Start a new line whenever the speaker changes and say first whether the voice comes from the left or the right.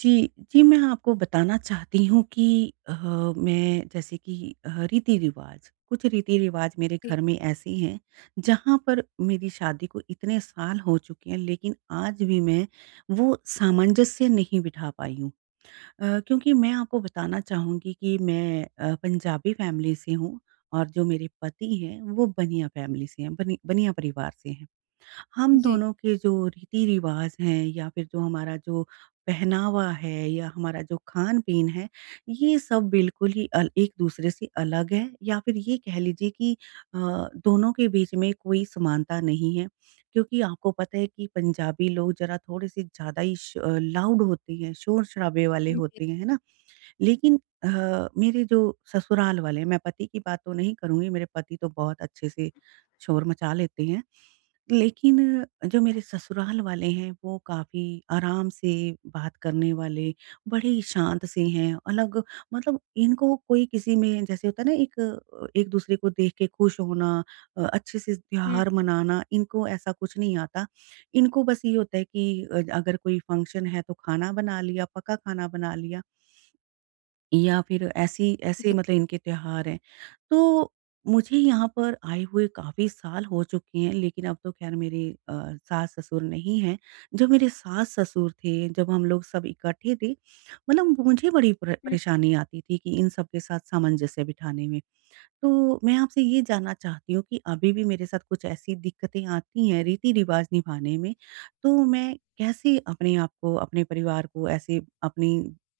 right: जी, जी, मैं आपको बताना चाहती हूँ कि अ, मैं जैसे कि अ, रीति-रिवाज़ कुछ रीति-रिवाज़ मेरे
left: जी।
right: घर में ऐसे हैं, जहाँ पर मेरी शादी को इतने साल हो चुके हैं, लेकिन आज भी मैं वो सामंजस्य नहीं बिठा पाई हूँ। क्योंकि मैं आपको बताना चाहूँगी कि मैं पंजाबी फ़ैमिली से हूँ और जो मेरे पति हैं, वो बनिया फ़ैमिली से हैं, बनिया परिवार से हैं। हम
left: जी।
right: दोनों के जो रीति-रिवाज़ हैं या फिर जो हमारा जो पहनावा है या हमारा जो खान-पीन है, ये सब बिल्कुल ही अल एक-दूसरे से अलग है या फिर ये कह लीजिए कि दोनों के बीच में कोई समानता नहीं है। क्योंकि आपको पता है कि पंजाबी लोग ज़रा थोड़े-से ज़्यादा ही श लाउड होते हैं, शोर-शराबे वाले
left: जी।
right: होते हैं, है ना? लेकिन मेरे जो ससुराल वाले हैं, मैं पति की बात तो नहीं करूँगी, मेरे पति तो बहुत अच्छे से शोर मचा लेते हैं। लेकिन जो मेरे ससुराल वाले हैं वो काफ़ी आराम से बात करने वाले, बड़े ही शांत से हैं, अलग मतलब इनको कोई किसी में जैसे होता है ना एक एक-दूसरे को देख के खुश होना, अच्छे से
left: हुँ।
right: त्योहार मनाना, इनको ऐसा कुछ नहीं आता। इनको बस ये होता है कि अगर कोई फंक्शन है तो खाना बना लिया, पका खाना बना लिया। या फिर ऐसी ऐसे
left: जी।
right: मतलब इनके त्योहार हैं। तो मुझे यहाँ पर आए हुए काफ़ी साल हो चुके हैं, लेकिन अब तो ख़ैर मेरे सास-ससुर नहीं हैं। जब मेरे सास-ससुर थे, जब हम लोग सब इकट्ठे थे, मतलब मुझे बड़ी
left: हुँ।
right: परेशानी आती थी कि इन सब के साथ सामंजस्य बिठाने में। तो मैं आपसे ये जानना चाहती हूँ कि अभी भी मेरे साथ कुछ ऐसी दिक्कतें आती हैं रीति-रिवाज़ निभाने में, तो मैं कैसे अपने आप को, अपने परिवार को ऐसे अपनी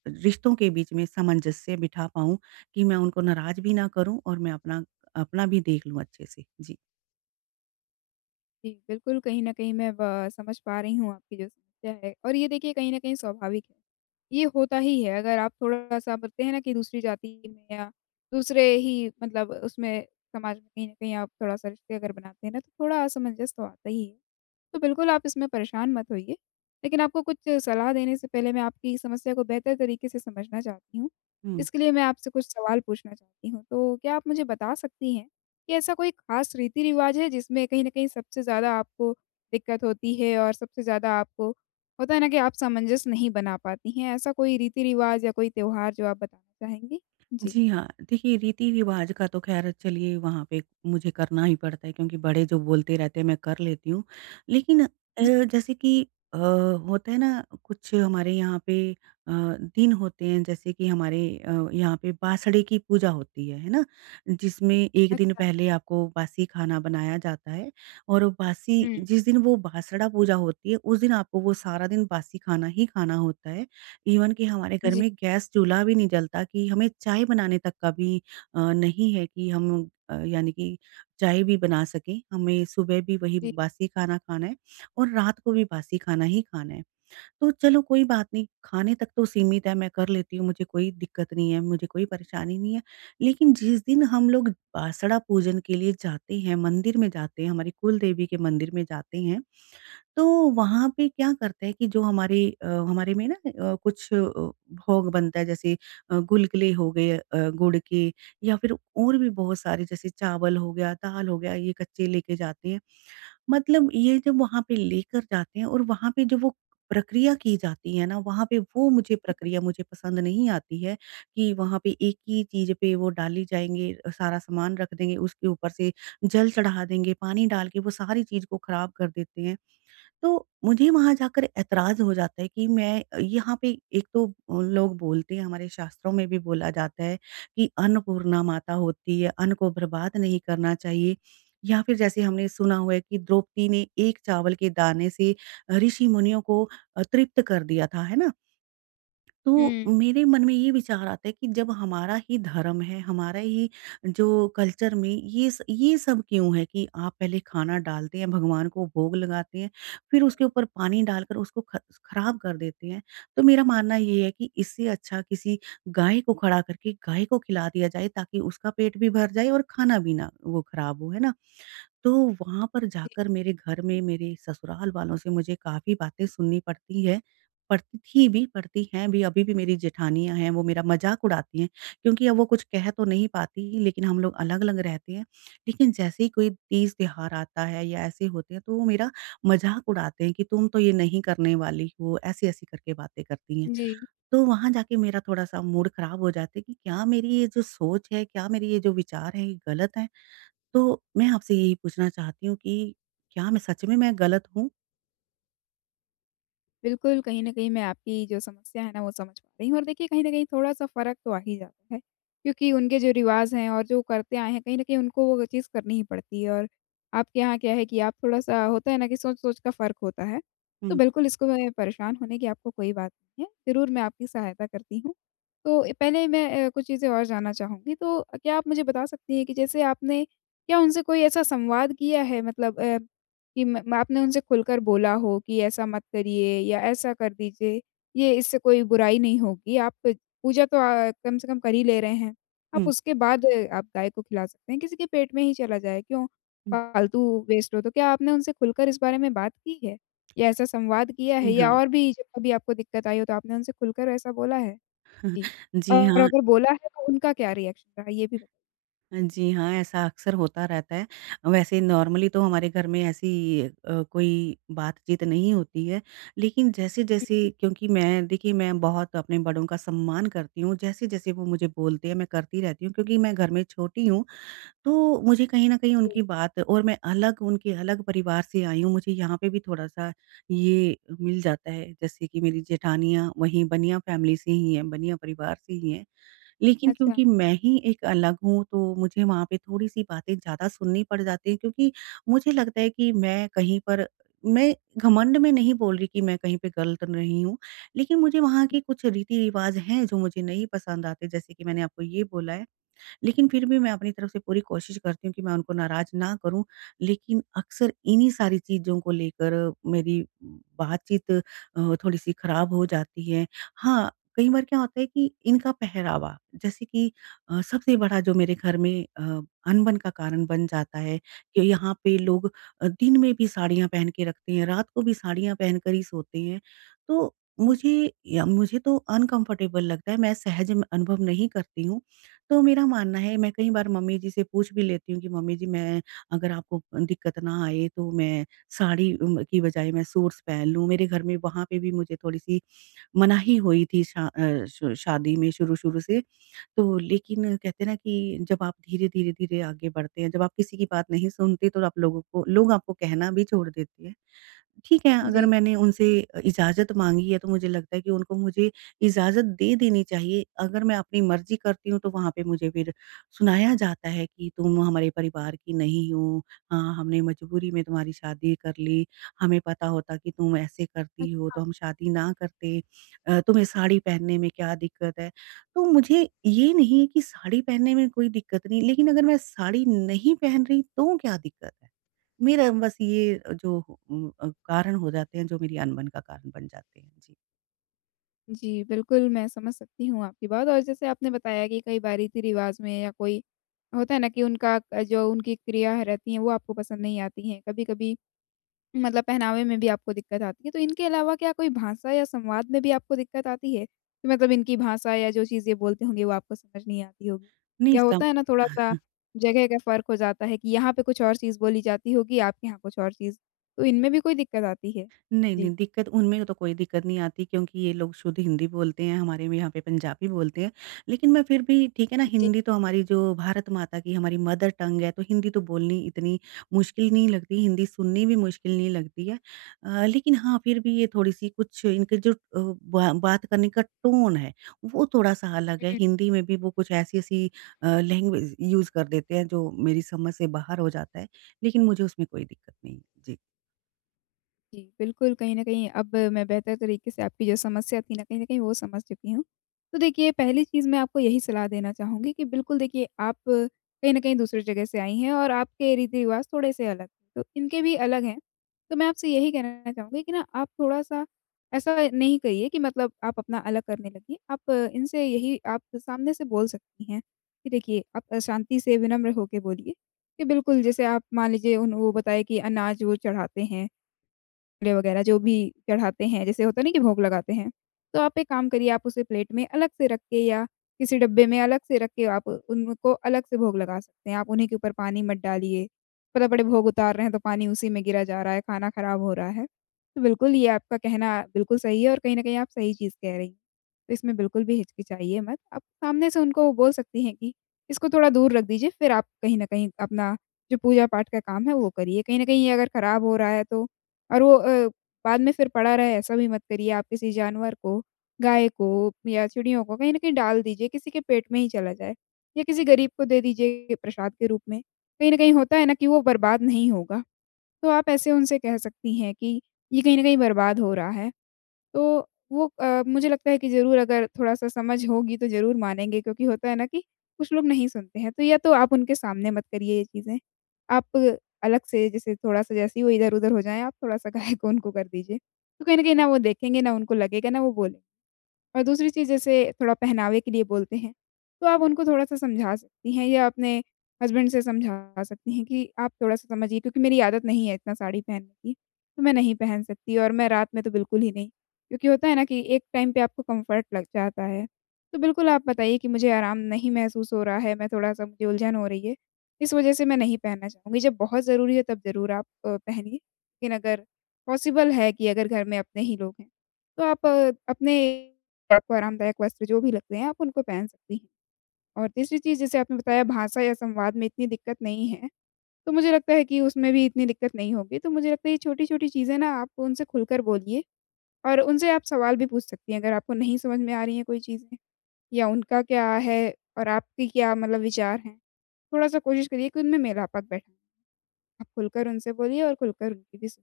right: रिश्तों के बीच में सामंजस्य बिठा पाऊँ कि मैं उनको नाराज़ भी ना करूँ और मैं अपना अपना भी देख लूँ अच्छे से? जी।
left: जी, बिल्कुल कहीं न कहीं मैं ब समझ पा रही हूँ आपकी जो समस्या है और ये देखिए, कहीं न कहीं स्वाभाविक है। ये होता ही है, अगर आप थोड़ा-सा बोलते हैं ना कि दूसरी जाति में या दूसरे ही मतलब उसमें समाज में, कहीं न कहीं आप थोड़ा-सा रिश्ते अगर बनाते हैं ना तो थोड़ा असमंजस तो आता ही है। तो बिल्कुल आप इसमें परेशान मत होइए। लेकिन आपको कुछ सलाह देने से पहले मैं आपकी समस्या को बेहतर तरीके से समझना चाहती हूँ। इसके लिए मैं आपसे कुछ सवाल पूछना चाहती हूँ। तो क्या आप मुझे बता सकती हैं कि ऐसा कोई ख़ास रीति-रिवाज है जिसमें कहीं न कहीं सबसे ज़्यादा आपको दिक्कत होती है और सबसे ज़्यादा आपको होता है ना कि आप सामंजस्य नहीं बना पाती हैं? ऐसा कोई रीति-रिवाज या कोई त्योहार जो आप बताना चाहेंगी? जी।
right: जी हाँ, देखिए रीति-रिवाज का तो ख़ैर चलिए वहाँ पे मुझे करना ही पड़ता है क्योंकि बड़े जो बोलते रहते हैं मैं कर लेती हूँ। लेकिन
left: जी।
right: जैसे कि होता है ना कुछ हमारे यहाँ पे दिन होते हैं जैसे कि हमारे यहाँ पे बासड़े की पूजा होती है ना? जिसमें एक दिन
left: अच्छा।
right: पहले आपको बासी खाना बनाया जाता है और बासी
left: हुँ।
right: जिस दिन वो बासड़ा पूजा होती है उस दिन आपको वो सारा दिन बासी खाना ही खाना होता है। इवन कि हमारे घर
left: जी।
right: में गैस चूल्हा भी नहीं जलता कि हमें चाय बनाने तक का भी नहीं है कि हम यानी कि चाय भी बना सकें। हमें सुबह भी वही
left: जी।
right: बासी खाना खाना है और रात को भी बासी खाना ही खाना है। तो चलो कोई बात नहीं, खाने तक तो सीमित है, मैं कर लेती हूँ, मुझे कोई दिक्कत नहीं है, मुझे कोई परेशानी नहीं है। लेकिन जिस दिन हम लोग बासड़ा पूजन के लिए जाते हैं, मंदिर में जाते हैं, हमारी कुल देवी के मंदिर में जाते हैं तो वहाँ पे क्या करते हैं कि जो हमारे अ, हमारे में ना अ, कुछ अ, भोग बनता है जैसे गुलगुले हो गए गुड़ के या फिर और भी बहुत सारे जैसे चावल हो गया दाल हो गया ये कच्चे लेके जाते हैं मतलब ये जब वहाँ पे लेकर जाते हैं और वहाँ पे जो वो प्रक्रिया की जाती है ना वहाँ पे वो मुझे प्रक्रिया मुझे पसंद नहीं आती है कि वहाँ पे एक ही चीज़ पे वो डाली जाएंगे, सारा सामान रख देंगे उसके ऊपर से जल चढ़ा देंगे, पानी डाल के वो सारी चीज़ को खराब कर देते हैं। तो मुझे वहाँ जाकर ऐतराज़ हो जाता है कि मैं यहाँ पे एक तो लोग बोलते हैं हमारे शास्त्रों में भी बोला जाता है कि अन्नपूर्णा माता होती है, अन्न को बर्बाद नहीं करना चाहिए। या फिर जैसे हमने सुना हुआ है कि द्रौपदी ने एक चावल के दाने से ऋषि-मुनियों को तृप्त कर दिया था, है ना? तो
left: हुँ, हुँ।
right: मेरे मन में ये विचार आता है कि जब हमारा ही धर्म है, हमारा ही जो कल्चर में ये सब क्यों है कि आप पहले खाना डालते हैं, भगवान को भोग लगाते हैं, फिर उसके ऊपर पानी डालकर उसको ख खराब कर देते हैं। तो मेरा मानना ये है कि इससे अच्छा किसी गाय को खड़ा करके गाय को खिला दिया जाए ताकि उसका पेट भी भर जाए और खाना भी ना वो खराब हो, है ना? तो वहाँ पर
left: जी।
right: जाकर मेरे घर में मेरे ससुराल वालों से मुझे काफ़ी बातें सुननी पड़ती है, पड़ती थी भी, पड़ती हैं भी, अभी भी मेरी जेठानियाँ हैं वो मेरा मज़ाक उड़ाती हैं, क्योंकि अब वो कुछ कह तो नहीं पाती लेकिन हम लोग अलग-अलग रहते हैं। लेकिन जैसे ही कोई तीज त्योहार आता है या ऐसे होते हैं तो वो मेरा मज़ाक उड़ाते हैं कि तुम तो ये नहीं करने वाली हो, ऐसी-ऐसी करके बातें करती हैं।
left: जी,
right: तो वहाँ जाके मेरा थोड़ा-सा मूड खराब हो जाता है कि क्या मेरी ये जो सोच है, क्या मेरे ये जो विचार हैं ये गलत हैं? तो मैं आपसे यही पूछना चाहती हूँ कि क्या मैं सच में मैं गलत हूँ?
left: बिल्कुल, कहीं न कहीं मैं आपकी जो समस्या है ना वो समझ पा रही हूँ और देखिए, कहीं न कहीं थोड़ा-सा फ़र्क तो आ ही जाता है, क्योंकि उनके जो रिवाज़ हैं और जो करते आए हैं कहीं न कहीं उनको वो चीज़ करनी ही पड़ती है और आपके यहाँ क्या है कि आप थोड़ा-सा होता है ना कि सोच-सोच का फ़र्क होता है। तो
right: हुँ,
left: बिल्कुल इसको मैं परेशान होने की आपको कोई बात नहीं है, ज़रूर मैं आपकी सहायता करती हूँ। तो पहले मैं कुछ चीज़ें और जानना चाहूँगी, तो क्या आप मुझे बता सकती हैं कि जैसे आपने क्या उनसे कोई ऐसा संवाद किया है, मतलब कि म म आपने उनसे खुलकर बोला हो कि ऐसा मत करिए या ऐसा कर दीजिए, ये इससे कोई बुराई नहीं होगी, आप पूजा तो कम से कम कर ही ले रहे हैं। आप
right: हुँ,
left: उसके बाद आप गाय को खिला सकते हैं, किसी के पेट में ही चला जाए, क्यों
right: हुँ।
left: फालतू वेस्ट हो। तो क्या आपने उनसे खुलकर इस बारे में बात की है? या ऐसा संवाद किया है
right: जी हाँ।
left: या और भी जब कभी आपको दिक्कत आई हो तो आपने उनसे खुलकर ऐसा बोला है? जी।
right: जी
left: और
right: हाँ।
left: अगर बोला है तो उनका क्या रिएक्शन रहा? ये भी बताइए।
right: जी हाँ, ऐसा अक्सर होता रहता है। वैसे नॉर्मली तो हमारे घर में ऐसी कोई बातचीत नहीं होती है। लेकिन
left: हुँ,
right: जैसे-जैसे
left: हुँ।
right: क्योंकि मैं देखिए मैं बहुत अपने बड़ों का सम्मान करती हूँ, जैसे-जैसे वो मुझे बोलते हैं मैं करती रहती हूँ क्योंकि मैं घर में छोटी हूँ तो मुझे कहीं न कहीं उनकी
left: जी।
right: बात और मैं अलग उनके अलग परिवार से आई हूँ, मुझे यहाँ पे भी थोड़ा-सा ये मिल जाता है, जैसे कि मेरी जेठानियाँ वहीं बनिया फैमिली से ही हैं, बनिया परिवार से ही हैं। लेकिन
left: अच्छा।
right: क्योंकि मैं ही एक अलग हूँ, तो मुझे वहाँ पे थोड़ी-सी बातें ज़्यादा सुननी पड़ जाती हैं क्योंकि मुझे लगता है कि मैं कहीं पर मैं घमंड में नहीं बोल रही कि मैं कहीं पे गलत नहीं हूँ, लेकिन मुझे वहाँ के कुछ रीति-रिवाज़ हैं जो मुझे नहीं पसंद आते, जैसे कि मैंने आपको ये बोला है लेकिन फिर भी मैं अपनी तरफ से पूरी कोशिश करती हूँ कि मैं उनको नाराज़ ना करूँ, लेकिन अक्सर इन्हीं सारी चीज़ों को लेकर मेरी बातचीत थोड़ी-सी खराब हो जाती है। हाँ, कई बार क्या होता है कि इनका पहरावा, जैसे कि सबसे बड़ा जो मेरे घर में अनबन का कारण बन जाता है कि यहाँ पे लोग दिन में भी साड़ियाँ पहन के रखते हैं, रात को भी साड़ियाँ पहनकर ही सोते हैं। तो
left: जी,
right: मुझे तो अनकम्फ़र्टेबल लगता है, मैं सहज अनुभव नहीं करती हूँ। तो मेरा मानना है मैं कई बार मम्मी जी से पूछ भी लेती हूँ कि मम्मी जी मैं अगर आपको दिक्कत ना आए तो मैं साड़ी की बजाय मैं सूट्स पहन लूँ। मेरे घर में वहाँ पे भी मुझे थोड़ी-सी मनाही हुई थी शा अ, श शादी में शुरू-शुरू से। तो लेकिन कहते हैं ना कि जब आप धीरे-धीरे, धीरे धीरे आगे बढ़ते हैं, जब आप किसी की बात नहीं सुनते तो आप लोग आपको कहना भी छोड़ देते हैं। ठीक है, अगर
left: जी।
right: मैंने उनसे इजाज़त माँगी है तो मुझे लगता है कि उनको मुझे इजाज़त दे देनी चाहिए। अगर मैं अपनी मर्ज़ी करती हूँ तो वहाँ पे मुझे फिर सुनाया जाता है कि तुम हमारे परिवार की नहीं हो। हाँ, हमने मजबूरी में तुम्हारी शादी कर ली। हमें पता होता कि तुम ऐसे करती हो तो हम शादी ना करते। तुम्हें साड़ी पहनने में क्या दिक्कत है? तो मुझे ये नहीं है कि साड़ी पहनने में कोई दिक्कत नहीं, लेकिन अगर मैं साड़ी नहीं पहन रही तो क्या दिक्कत है? मेरा बस ये जो कारण हो जाते हैं, जो मेरी अनबन का कारण बन जाते हैं। जी,
left: जी, बिल्कुल मैं समझ सकती हूँ आपकी बात, और जैसे आपने बताया कि कई बार रीति-रिवाज़ में या कोई होता है ना कि उनका जो उनकी क्रिया है रहती हैं वो आपको पसंद नहीं आती हैं। कभी-कभी मतलब पहनावे में भी आपको दिक्कत आती है। तो इनके अलावा क्या कोई भाषा या संवाद में भी आपको दिक्कत आती है? कि मतलब इनकी भाषा या जो चीज़ें बोलते होंगे वो आपको समझ नहीं आती होगी?
right: नहीं
left: या
right: सम
left: होता है ना थोड़ा-सा जगह का फ़र्क हो जाता है कि यहाँ पे कुछ और चीज़ बोली जाती होगी, आपके यहाँ कुछ और चीज़। तो इनमें भी कोई दिक्कत आती है?
right: नहीं, नहीं,
left: जी।
right: दिक्कत उनमें तो कोई दिक्कत नहीं आती क्योंकि ये लोग शुद्ध हिंदी बोलते हैं, हमारे में यहाँ पे पंजाबी बोलते हैं। लेकिन मैं फिर भी ठीक है ना,
left: जी।
right: हिंदी तो हमारी जो भारत माता की हमारी मदर टंग है, तो हिंदी तो बोलनी इतनी मुश्किल नहीं लगती, हिंदी सुननी भी मुश्किल नहीं लगती है। लेकिन हाँ, फिर भी ये थोड़ी-सी कुछ इनके जो अ, बा बात करने का टोन है, वो थोड़ा-सा अलग है। हिंदी में भी वो कुछ ऐसी-ऐसी लैंग्वेज यूज़ कर देते हैं, जो मेरी समझ से बाहर हो जाता है, लेकिन मुझे उसमें कोई दिक्कत नहीं। है। जी।
left: जी, बिल्कुल, कहीं न कहीं अब मैं बेहतर तरीके से आपकी जो समस्या थी ना, कहीं न कहीं वो समझ चुकी हूँ। तो देखिए, पहली चीज़ मैं आपको यही सलाह देना चाहूँगी कि बिल्कुल देखिए, आप कहीं न कहीं दूसरी जगह से आई हैं और आपके रीति-रिवाज़ थोड़े-से अलग हैं, तो इनके भी अलग हैं। तो मैं आपसे यही कहना चाहूँगी कि ना, आप थोड़ा-सा ऐसा नहीं करिए कि मतलब आप अपना अलग करने लगिए। आप इनसे यही आप सामने से बोल सकती हैं कि देखिए, आप शांति से, विनम्र होके बोलिए कि बिल्कुल, जैसे आप मान लीजिए उन वो बताए कि अनाज वो चढ़ाते हैं। ले वगैरह जो भी चढ़ाते हैं, जैसे होता नहीं कि भोग लगाते हैं। तो आप एक काम करिए, आप उसे प्लेट में अलग से रख के या किसी डब्बे में अलग से रख के आप उनको अलग से भोग लगा सकते हैं। आप उन्हीं के ऊपर पानी मत डालिए। पता पड़े भोग उतार रहे हैं तो पानी उसी में गिरा जा रहा है, खाना खराब हो रहा है। तो बिल्कुल ये आपका कहना बिल्कुल सही है और कहीं न कहीं आप सही चीज़ कह रही हैं। तो इसमें बिल्कुल भी हिचकिचाइए मत। आप सामने से उनको बोल सकती हैं कि इसको थोड़ा दूर रख दीजिए, फिर आप कहीं न कहीं अपना जो पूजा-पाठ का काम है वो करिए। कहीं न कहीं ये अगर खराब हो रहा है तो और वो बाद में फिर पड़ा रहे ऐसा भी मत करिए। आप किसी जानवर को, गाय को या चिड़ियों को कहीं न कहीं डाल दीजिए, किसी के पेट में ही चला जाए या किसी गरीब को दे दीजिए प्रसाद के रूप में। कहीं न कहीं होता है ना कि वो बर्बाद नहीं होगा, तो आप ऐसे उनसे कह सकती हैं कि ये कहीं न कहीं बर्बाद हो रहा है। तो वो मुझे लगता है कि ज़रूर अगर थोड़ा-सा समझ होगी तो ज़रूर मानेंगे, क्योंकि होता है ना कि कुछ लोग नहीं सुनते हैं, तो या तो आप उनके सामने मत करिए ये चीज़ें। आप अलग से, जैसे थोड़ा-सा जैसे ही वो इधर-उधर हो जाएँ, आप थोड़ा-सा गायब उनको कर दीजिए। तो कहीं न कहीं ना वो देखेंगे, ना उनको लगेगा, ना वो बोलेंगे। और दूसरी चीज़, जैसे थोड़ा पहनावे के लिए बोलते हैं, तो आप उनको थोड़ा-सा समझा सकती हैं या अपने हस्बैंड से समझा सकती हैं कि आप थोड़ा-सा समझिए, क्योंकि मेरी आदत नहीं है इतना साड़ी पहनने की, तो मैं नहीं पहन सकती और मैं रात में तो बिल्कुल ही नहीं। क्योंकि होता है ना कि एक टाइम पे आपको कम्फ़र्ट लग जाता है। तो बिल्कुल आप बताइए कि मुझे आराम नहीं महसूस हो रहा है, मैं थोड़ा-सा, मुझे उलझन हो रही है, इस वज़ह से मैं नहीं पहनना चाहूँगी। जब बहुत ज़रूरी है तब ज़रूर आप पहनिए, लेकिन अगर पॉसिबल है कि अगर घर में अपने ही लोग हैं, तो आप अपने आपको आरामदायक वस्त्र जो भी लगते हैं, आप उनको पहन सकती हैं। और तीसरी चीज़, जैसे आपने बताया, भाषा या संवाद में इतनी दिक्कत नहीं है, तो मुझे लगता है कि उसमें भी इतनी दिक्कत नहीं होगी। तो मुझे लगता है ये छोटी-छोटी चीज़ें ना आप उनसे खुलकर बोलिए और उनसे आप सवाल भी पूछ सकती हैं अगर आपको नहीं समझ में आ रही हैं कोई चीज़ें, या उनका क्या है और आपके क्या मतलब विचार हैं। थोड़ा-सा कोशिश करिए कि उनमें मेल-आपत बैठाएँ। आप खुलकर उनसे बोलिए और खुलकर उनकी भी सुन,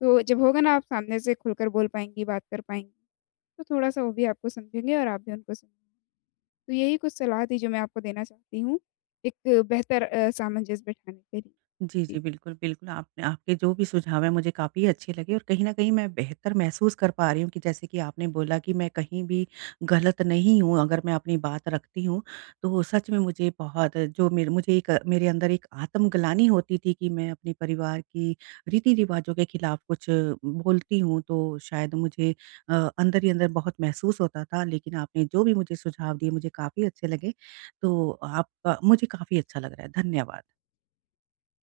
left: तो जब होगा ना आप सामने से खुलकर बोल पाएँगी, बात कर पाएँगी, तो थोड़ा-सा वो भी आपको समझेंगे और आप भी उनको समझेंगी। तो यही कुछ सलाह थी जो मैं आपको देना चाहती हूँ, एक बेहतर सामंजस्य बिठाने के लिए।
right: जी, जी।
left: जी।
right: बिल्कुल, बिल्कुल, आपने आपके जो भी सुझाव हैं मुझे काफ़ी अच्छे लगे और कहीं न कहीं मैं बेहतर महसूस कर पा रही हूँ कि जैसे कि आपने बोला कि मैं कहीं भी गलत नहीं हूँ अगर मैं अपनी बात रखती हूँ। तो सच में मुझे बहुत जो मेरे मुझे एक मेरे अंदर एक आत्मग्लानि होती थी कि मैं अपने परिवार की रीति-रिवाज़ों के खिलाफ कुछ बोलती हूँ तो शायद मुझे अंदर ही अंदर बहुत महसूस होता था। लेकिन आपने जो भी मुझे सुझाव दिए मुझे काफ़ी अच्छे लगे। तो आपका मुझे काफ़ी अच्छा लग रहा है। धन्यवाद।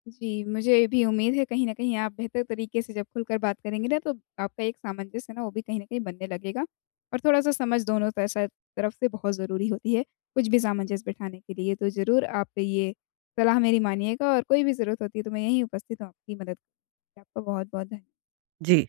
left: जी, मुझे भी उम्मीद है कहीं न कहीं आप बेहतर तरीके से जब खुलकर बात करेंगे ना, तो आपका एक सामंजस्य है ना, वो भी कहीं न कहीं बनने लगेगा और थोड़ा-सा समझ दोनों त स तरफ से बहुत ज़रूरी होती है, कुछ भी सामंजस्य बिठाने के लिए। तो ज़रूर आप ये सलाह मेरी मानिएगा और कोई भी ज़रूरत होती है तो मैं यहीं उपस्थित हूँ, आपकी मदद आपका बहुत-बहुत धन्य
right: जी।